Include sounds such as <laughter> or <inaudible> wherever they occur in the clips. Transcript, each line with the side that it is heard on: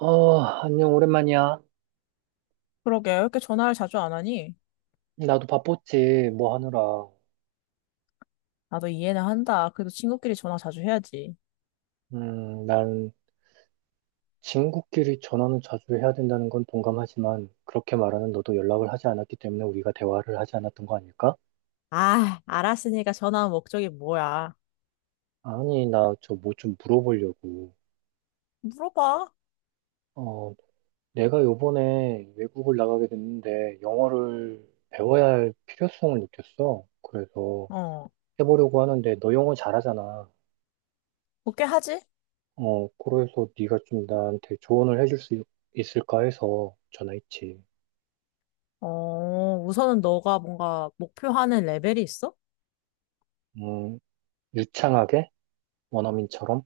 right: 어, 안녕, 오랜만이야.
left: 그러게, 왜 이렇게 전화를 자주 안 하니?
right: 나도 바빴지, 뭐 하느라.
left: 나도 이해는 한다. 그래도 친구끼리 전화 자주 해야지.
right: 난 친구끼리 전화는 자주 해야 된다는 건 동감하지만, 그렇게 말하는 너도 연락을 하지 않았기 때문에 우리가 대화를 하지 않았던 거 아닐까?
left: 아, 알았으니까 전화한 목적이 뭐야?
right: 아니, 나 저 뭐 좀 물어보려고.
left: 물어봐.
right: 어, 내가 요번에 외국을 나가게 됐는데, 영어를 배워야 할 필요성을 느꼈어. 그래서
left: 어,
right: 해보려고 하는데, 너 영어 잘하잖아.
left: 어떻게 하지?
right: 어, 그래서 네가 좀 나한테 조언을 해줄 수 있을까 해서 전화했지.
left: 어, 우선은 너가 뭔가 목표하는 레벨이 있어?
right: 음, 유창하게? 원어민처럼?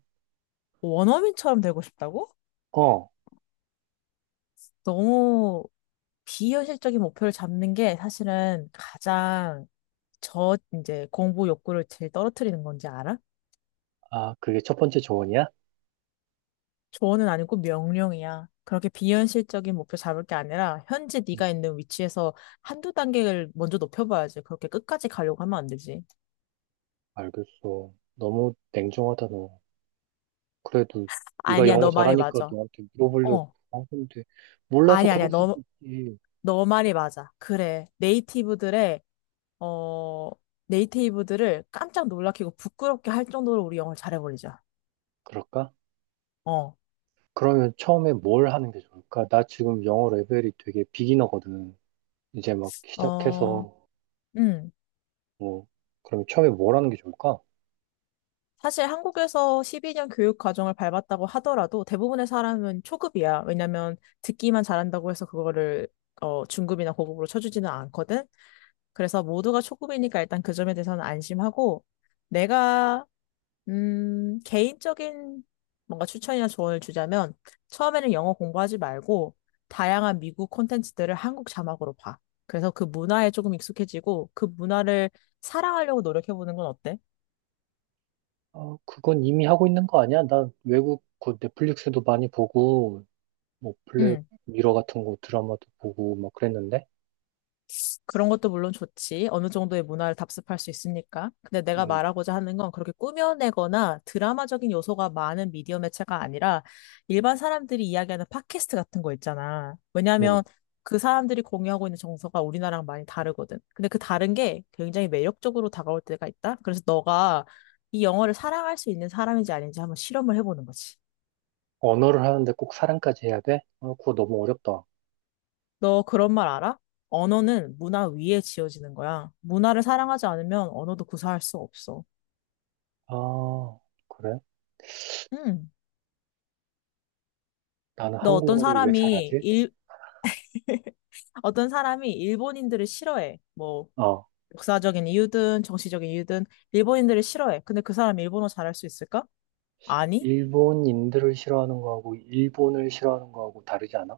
left: 뭐 원어민처럼 되고 싶다고?
right: 어,
left: 너무 비현실적인 목표를 잡는 게 사실은 가장 저 이제 공부 욕구를 제일 떨어뜨리는 건지 알아?
right: 아, 그게 첫 번째 조언이야?
left: 조언은 아니고 명령이야. 그렇게 비현실적인 목표 잡을 게 아니라 현재
right: 음,
left: 네가 있는 위치에서 한두 단계를 먼저 높여봐야지. 그렇게 끝까지 가려고 하면 안 되지.
right: 알겠어. 너무 냉정하다, 너. 그래도 네가
left: 아니야,
right: 영어
left: 너 말이
right: 잘하니까
left: 맞아.
right: 너한테 물어보려고
left: 어,
right: 한 건데, 몰라서
left: 아니야,
right: 그럴
left: 아니야.
right: 수도
left: 너,
right: 있지.
left: 너 말이 맞아. 그래. 네이티브들의, 어, 네이티브들을 깜짝 놀라키고 부끄럽게 할 정도로 우리 영어를 잘해버리자.
right: 그럴까?
left: 어,
right: 그러면 처음에 뭘 하는 게 좋을까? 나 지금 영어 레벨이 되게 비기너거든. 이제 막
left: 어,
right: 시작해서,
left: 음.
right: 뭐, 그럼 처음에 뭘 하는 게 좋을까?
left: 사실 한국에서 12년 교육 과정을 밟았다고 하더라도 대부분의 사람은 초급이야. 왜냐면 듣기만 잘한다고 해서 그거를 어, 중급이나 고급으로 쳐주지는 않거든. 그래서 모두가 초급이니까 일단 그 점에 대해서는 안심하고 내가 개인적인 뭔가 추천이나 조언을 주자면 처음에는 영어 공부하지 말고 다양한 미국 콘텐츠들을 한국 자막으로 봐. 그래서 그 문화에 조금 익숙해지고 그 문화를 사랑하려고 노력해보는 건 어때?
right: 어, 그건 이미 하고 있는 거 아니야? 나 외국 그 넷플릭스도 많이 보고, 뭐 블랙
left: 응.
right: 미러 같은 거 드라마도 보고 막 그랬는데,
left: 그런 것도 물론 좋지. 어느 정도의 문화를 답습할 수 있으니까. 근데 내가
right: 음.
left: 말하고자 하는 건 그렇게 꾸며내거나 드라마적인 요소가 많은 미디어 매체가 아니라 일반 사람들이 이야기하는 팟캐스트 같은 거 있잖아.
right: 응.
left: 왜냐하면 그 사람들이 공유하고 있는 정서가 우리나라랑 많이 다르거든. 근데 그 다른 게 굉장히 매력적으로 다가올 때가 있다. 그래서 너가 이 영어를 사랑할 수 있는 사람인지 아닌지 한번 실험을 해보는 거지.
right: 언어를 하는데 꼭 사랑까지 해야 돼? 아, 그거 너무 어렵다.
left: 너 그런 말 알아? 언어는 문화 위에 지어지는 거야. 문화를 사랑하지 않으면 언어도 구사할 수 없어.
right: 아, 그래?
left: 음.
right: 나는
left: 너
right: 한국어를 왜 잘하지?
left: 어떤 사람이 일본인들을 싫어해. 뭐
right: 어,
left: 역사적인 이유든 정치적인 이유든 일본인들을 싫어해. 근데 그 사람이 일본어 잘할 수 있을까? 아니.
right: 일본인들을 싫어하는 거하고 일본을 싫어하는 거하고 다르지 않아?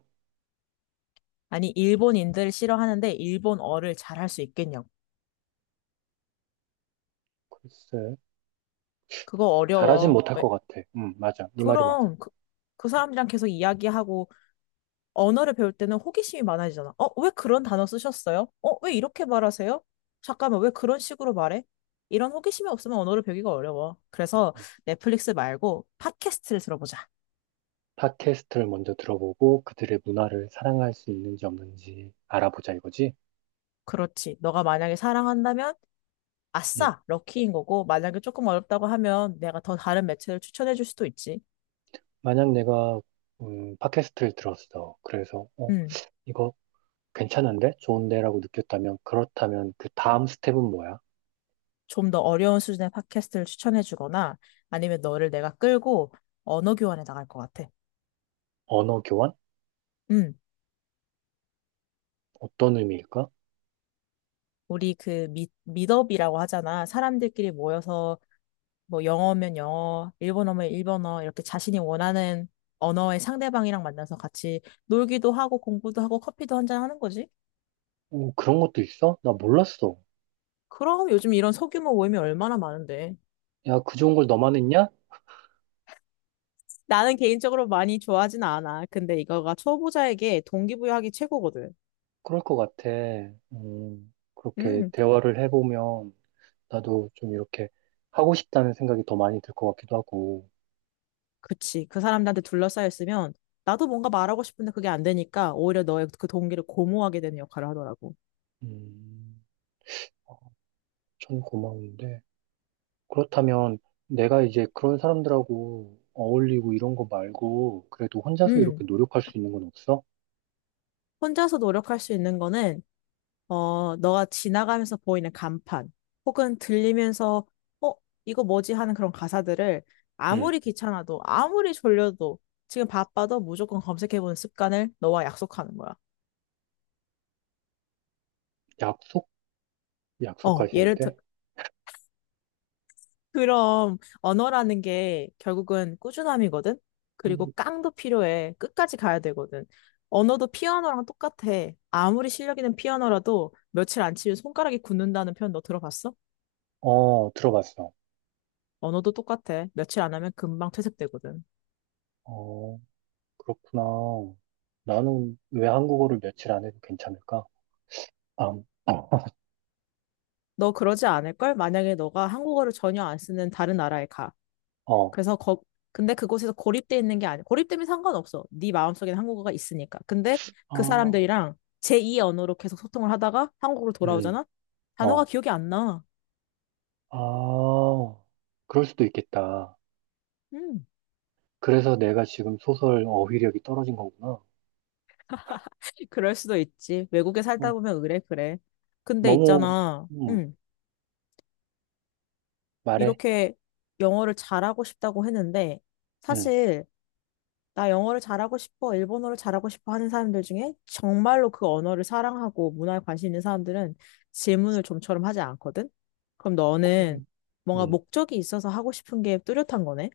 left: 아니 일본인들을 싫어하는데 일본어를 잘할 수 있겠냐고.
right: 글쎄,
left: 그거
right: 잘하진
left: 어려워.
right: 못할
left: 왜?
right: 것 같아. 응, 맞아. 네 말이 맞아.
left: 그럼 그 사람들이랑 계속 이야기하고 언어를 배울 때는 호기심이 많아지잖아. 어, 왜 그런 단어 쓰셨어요? 어, 왜 이렇게 말하세요? 잠깐만, 왜 그런 식으로 말해? 이런 호기심이 없으면 언어를 배우기가 어려워. 그래서
right: 음.
left: 넷플릭스 말고 팟캐스트를 들어보자.
right: 팟캐스트를 먼저 들어보고 그들의 문화를 사랑할 수 있는지 없는지 알아보자 이거지?
left: 그렇지. 너가 만약에 사랑한다면
right: 음.
left: 아싸, 럭키인 거고, 만약에 조금 어렵다고 하면 내가 더 다른 매체를 추천해 줄 수도 있지.
right: 만약 내가 팟캐스트를 들었어. 그래서 어,
left: 음,
right: 이거 괜찮은데? 좋은데라고 느꼈다면, 그렇다면 그 다음 스텝은 뭐야?
left: 좀 더 어려운 수준의 팟캐스트를 추천해 주거나 아니면 너를 내가 끌고 언어 교환에 나갈 것 같아.
right: 언어 교환?
left: 음.
right: 어떤 의미일까?
left: 우리 그 미덥이라고 하잖아. 사람들끼리 모여서 뭐 영어면 영어, 일본어면 일본어 이렇게 자신이 원하는 언어의 상대방이랑 만나서 같이 놀기도 하고 공부도 하고 커피도 한잔 하는 거지.
right: 오, 그런 것도 있어? 나 몰랐어.
left: 그럼 요즘 이런 소규모 모임이 얼마나 많은데.
right: 야, 그 좋은 걸 너만 했냐?
left: 나는 개인적으로 많이 좋아하진 않아. 근데 이거가 초보자에게 동기부여하기 최고거든.
right: 그럴 것 같아. 그렇게
left: 음,
right: 대화를 해보면 나도 좀 이렇게 하고 싶다는 생각이 더 많이 들 것 같기도 하고.
left: 그치. 그 사람들한테 둘러싸였으면 나도 뭔가 말하고 싶은데 그게 안 되니까 오히려 너의 그 동기를 고무하게 되는 역할을 하더라고.
right: 음, 전 고마운데. 그렇다면 내가 이제 그런 사람들하고 어울리고 이런 거 말고 그래도 혼자서 이렇게
left: 음.
right: 노력할 수 있는 건 없어?
left: 혼자서 노력할 수 있는 거는, 어, 너가 지나가면서 보이는 간판, 혹은 들리면서, 어, 이거 뭐지 하는 그런 가사들을
right: 응.
left: 아무리 귀찮아도, 아무리 졸려도, 지금 바빠도 무조건 검색해보는 습관을 너와 약속하는 거야.
right: 약속?
left: 어,
right: 약속까지 해야
left: 예를 들,
right: 돼?
left: 그럼 언어라는 게 결국은 꾸준함이거든? 그리고
right: 아니,
left: 깡도 필요해. 끝까지 가야 되거든. 언어도 피아노랑 똑같아. 아무리 실력 있는 피아노라도 며칠 안 치면 손가락이 굳는다는 표현 너 들어봤어?
right: 어, 들어봤어.
left: 언어도 똑같아. 며칠 안 하면 금방 퇴색되거든.
right: 어, 그렇구나. 나는 왜 한국어를 며칠 안 해도 괜찮을까? 아,
left: 너 그러지 않을걸? 만약에 너가 한국어를 전혀 안 쓰는 다른 나라에 가.
right: 어,
left: 그래서 근데 그곳에서 고립돼 있는 게 아니야. 고립되면 상관없어. 네 마음속에는 한국어가 있으니까. 근데 그
right: 아,
left: 사람들이랑 제2의 언어로 계속 소통을 하다가 한국으로
right: 음,
left: 돌아오잖아? 단어가
right: 어,
left: 기억이 안 나.
right: 아, 그럴 수도 있겠다.
left: 음,
right: 그래서 내가 지금 소설 어휘력이 떨어진 거구나.
left: 그럴 수도 있지. 외국에 살다
right: 어,
left: 보면 그래, 그래. 근데
right: 너무,
left: 있잖아.
right: 음, 말해.
left: 이렇게 영어를 잘하고 싶다고 했는데
right: 음,
left: 사실 나 영어를 잘하고 싶어, 일본어를 잘하고 싶어 하는 사람들 중에 정말로 그 언어를 사랑하고 문화에 관심 있는 사람들은 질문을 좀처럼 하지 않거든? 그럼 너는 뭔가
right: 음,
left: 목적이 있어서 하고 싶은 게 뚜렷한 거네?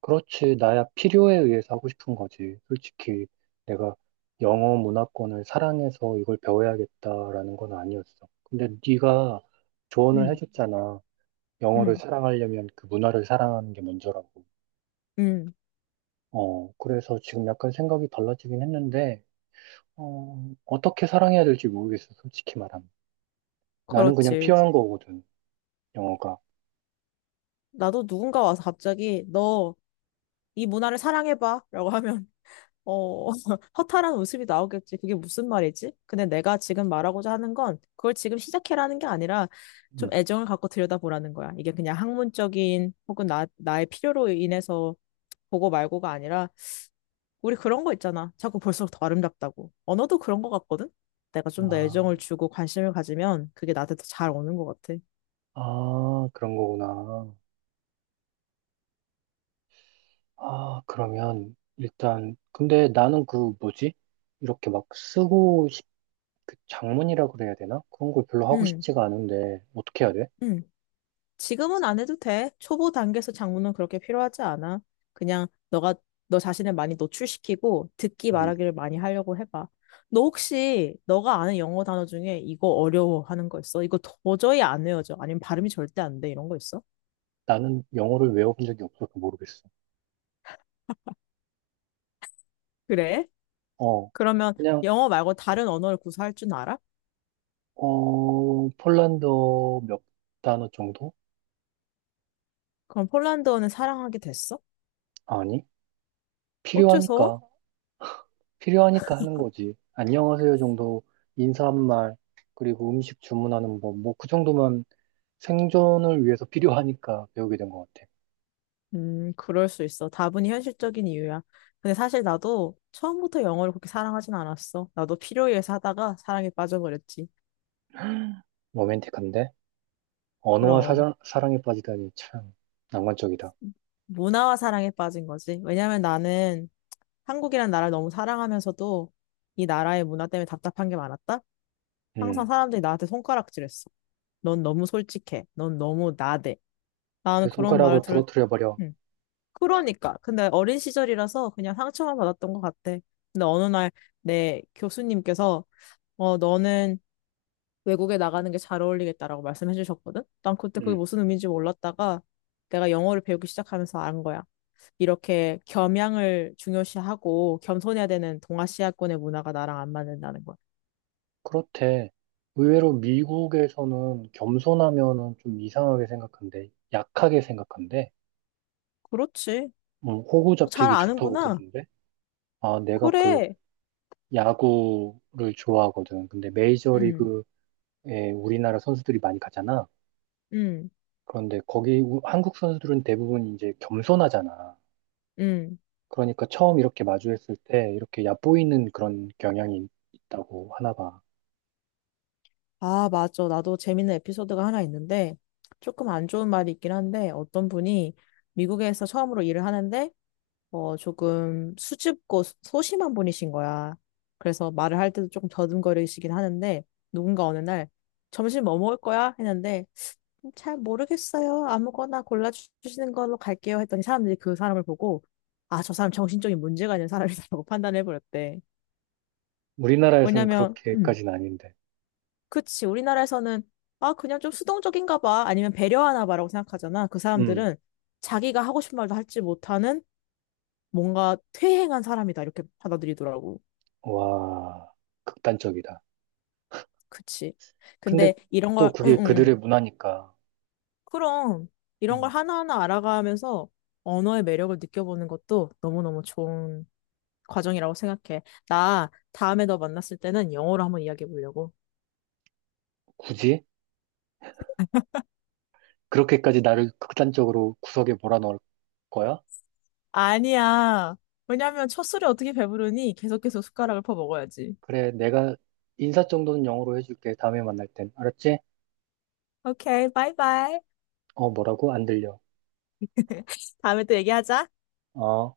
right: 그렇지. 나야 필요에 의해서 하고 싶은 거지. 솔직히 내가 영어 문화권을 사랑해서 이걸 배워야겠다라는 건 아니었어. 근데 네가 조언을
left: 응,
right: 해줬잖아. 영어를
left: 응,
right: 사랑하려면 그 문화를 사랑하는 게 먼저라고.
left: 응.
right: 어, 그래서 지금 약간 생각이 달라지긴 했는데, 어, 어떻게 사랑해야 될지 모르겠어. 솔직히 말하면. 나는 그냥
left: 그렇지.
right: 필요한 거거든. 영어가.
left: 나도 누군가 와서 갑자기 너 이 문화를 사랑해봐 라고 하면 어, <laughs> 허탈한 웃음이 나오겠지. 그게 무슨 말이지? 근데 내가 지금 말하고자 하는 건 그걸 지금 시작해라는 게 아니라 좀
right: 응.
left: 애정을 갖고 들여다보라는 거야. 이게 그냥 학문적인 혹은 나의 필요로 인해서 보고 말고가 아니라 우리 그런 거 있잖아. 자꾸 볼수록 더 아름답다고. 언어도 그런 거 같거든? 내가 좀 더
right: 아,
left: 애정을 주고 관심을 가지면 그게 나한테 더 잘 오는 것 같아.
right: 아, 그런 거구나. 아, 그러면 일단 근데 나는 그 뭐지? 이렇게 막 쓰고 싶, 그 장문이라 그래야 되나? 그런 걸 별로 하고
left: 응,
right: 싶지가 않은데 어떻게 해야 돼?
left: 응. 지금은 안 해도 돼. 초보 단계에서 장문은 그렇게 필요하지 않아. 그냥 너가 너 자신을 많이 노출시키고 듣기
right: 음,
left: 말하기를 많이 하려고 해봐. 너 혹시 너가 아는 영어 단어 중에 이거 어려워 하는 거 있어? 이거 도저히 안 외워져. 아니면 발음이 절대 안 돼. 이런 거 있어?
right: 나는 영어를 외워본 적이 없어서 모르겠어.
left: 그래?
right: 어,
left: 그러면
right: 그냥
left: 영어 말고 다른 언어를 구사할 줄 알아?
right: 어 폴란드어 몇 단어 정도?
left: 그럼 폴란드어는 사랑하게 됐어?
right: 아니, 필요하니까
left: 어째서?
right: 필요하니까 하는 거지. 안녕하세요 정도 인사말 그리고 음식 주문하는 법 뭐 그 정도만 생존을 위해서 <laughs> 필요하니까 배우게 된 것 같아.
left: 그럴 수 있어. 다분히 현실적인 이유야. 근데 사실 나도 처음부터 영어를 그렇게 사랑하진 않았어. 나도 필요에 의해서 하다가 사랑에 빠져버렸지.
right: 로맨틱한데? 언어와
left: 그럼.
right: 사랑에 빠지다니 참 낭만적이다.
left: 문화와 사랑에 빠진 거지. 왜냐면 나는 한국이란 나라를 너무 사랑하면서도 이 나라의 문화 때문에 답답한 게 많았다? 항상
right: 음,
left: 사람들이 나한테 손가락질했어. 넌 너무 솔직해. 넌 너무 나대.
right: 그
left: 나는 그런 말을
right: 손가락을
left: 들을,
right: 부러뜨려 버려.
left: 음. 그러니까. 근데 어린 시절이라서 그냥 상처만 받았던 것 같아. 근데 어느 날 내 교수님께서 어, 너는 외국에 나가는 게 잘 어울리겠다라고 말씀해 주셨거든? 난 그때 그게
right: 음,
left: 무슨 의미인지 몰랐다가 내가 영어를 배우기 시작하면서 안 거야. 이렇게 겸양을 중요시하고 겸손해야 되는 동아시아권의 문화가 나랑 안 맞는다는 거야.
right: 그렇대. 의외로 미국에서는 겸손하면은 좀 이상하게 생각한대. 약하게 생각한대.
left: 그렇지.
right: 호구
left: 어, 잘
right: 잡히기 좋다고
left: 아는구나.
right: 그러던데. 아, 내가 그
left: 그래.
right: 야구를 좋아하거든. 근데
left: 응,
right: 메이저리그에 우리나라 선수들이 많이 가잖아.
left: 응,
right: 그런데 거기 한국 선수들은 대부분 이제 겸손하잖아.
left: 응.
right: 그러니까 처음 이렇게 마주했을 때 이렇게 얕보이는 그런 경향이 있다고 하나 봐.
left: 아, 맞아. 나도 재밌는 에피소드가 하나 있는데 조금 안 좋은 말이 있긴 한데 어떤 분이 미국에서 처음으로 일을 하는데 어, 조금 수줍고 소심한 분이신 거야. 그래서 말을 할 때도 조금 더듬거리시긴 하는데, 누군가 어느 날, 점심 뭐 먹을 거야? 했는데, 잘 모르겠어요. 아무거나 골라주시는 걸로 갈게요. 했더니 사람들이 그 사람을 보고, 아, 저 사람 정신적인 문제가 있는 사람이라고 <laughs> 판단해버렸대.
right: 우리나라에선
left: 왜냐면,
right: 그렇게까지는 아닌데.
left: 그치. 우리나라에서는, 아, 그냥 좀 수동적인가 봐. 아니면 배려하나 봐라고 생각하잖아. 그
right: 음,
left: 사람들은 자기가 하고 싶은 말도 할지 못하는 뭔가 퇴행한 사람이다. 이렇게 받아들이더라고.
right: 와, 극단적이다.
left: 그치.
right: 근데
left: 근데 이런
right: 또
left: 걸, 응,
right: 그게
left: 응,
right: 그들의
left: 응.
right: 문화니까
left: 그럼 이런 걸
right: 음,
left: 하나하나 알아가면서 언어의 매력을 느껴보는 것도 너무너무 좋은 과정이라고 생각해. 나 다음에 너 만났을 때는 영어로 한번 이야기해 보려고.
right: 굳이 그렇게까지 나를 극단적으로 구석에 몰아넣을 거야?
left: 아니야. 왜냐면 첫 술에 어떻게 배부르니? 계속 계속 숟가락을 퍼 먹어야지.
right: 그래, 내가 인사 정도는 영어로 해줄게. 다음에 만날 땐. 알았지?
left: 오케이, 바이바이.
right: 어, 뭐라고? 안 들려.
left: <laughs> 다음에 또 얘기하자.
right: 어.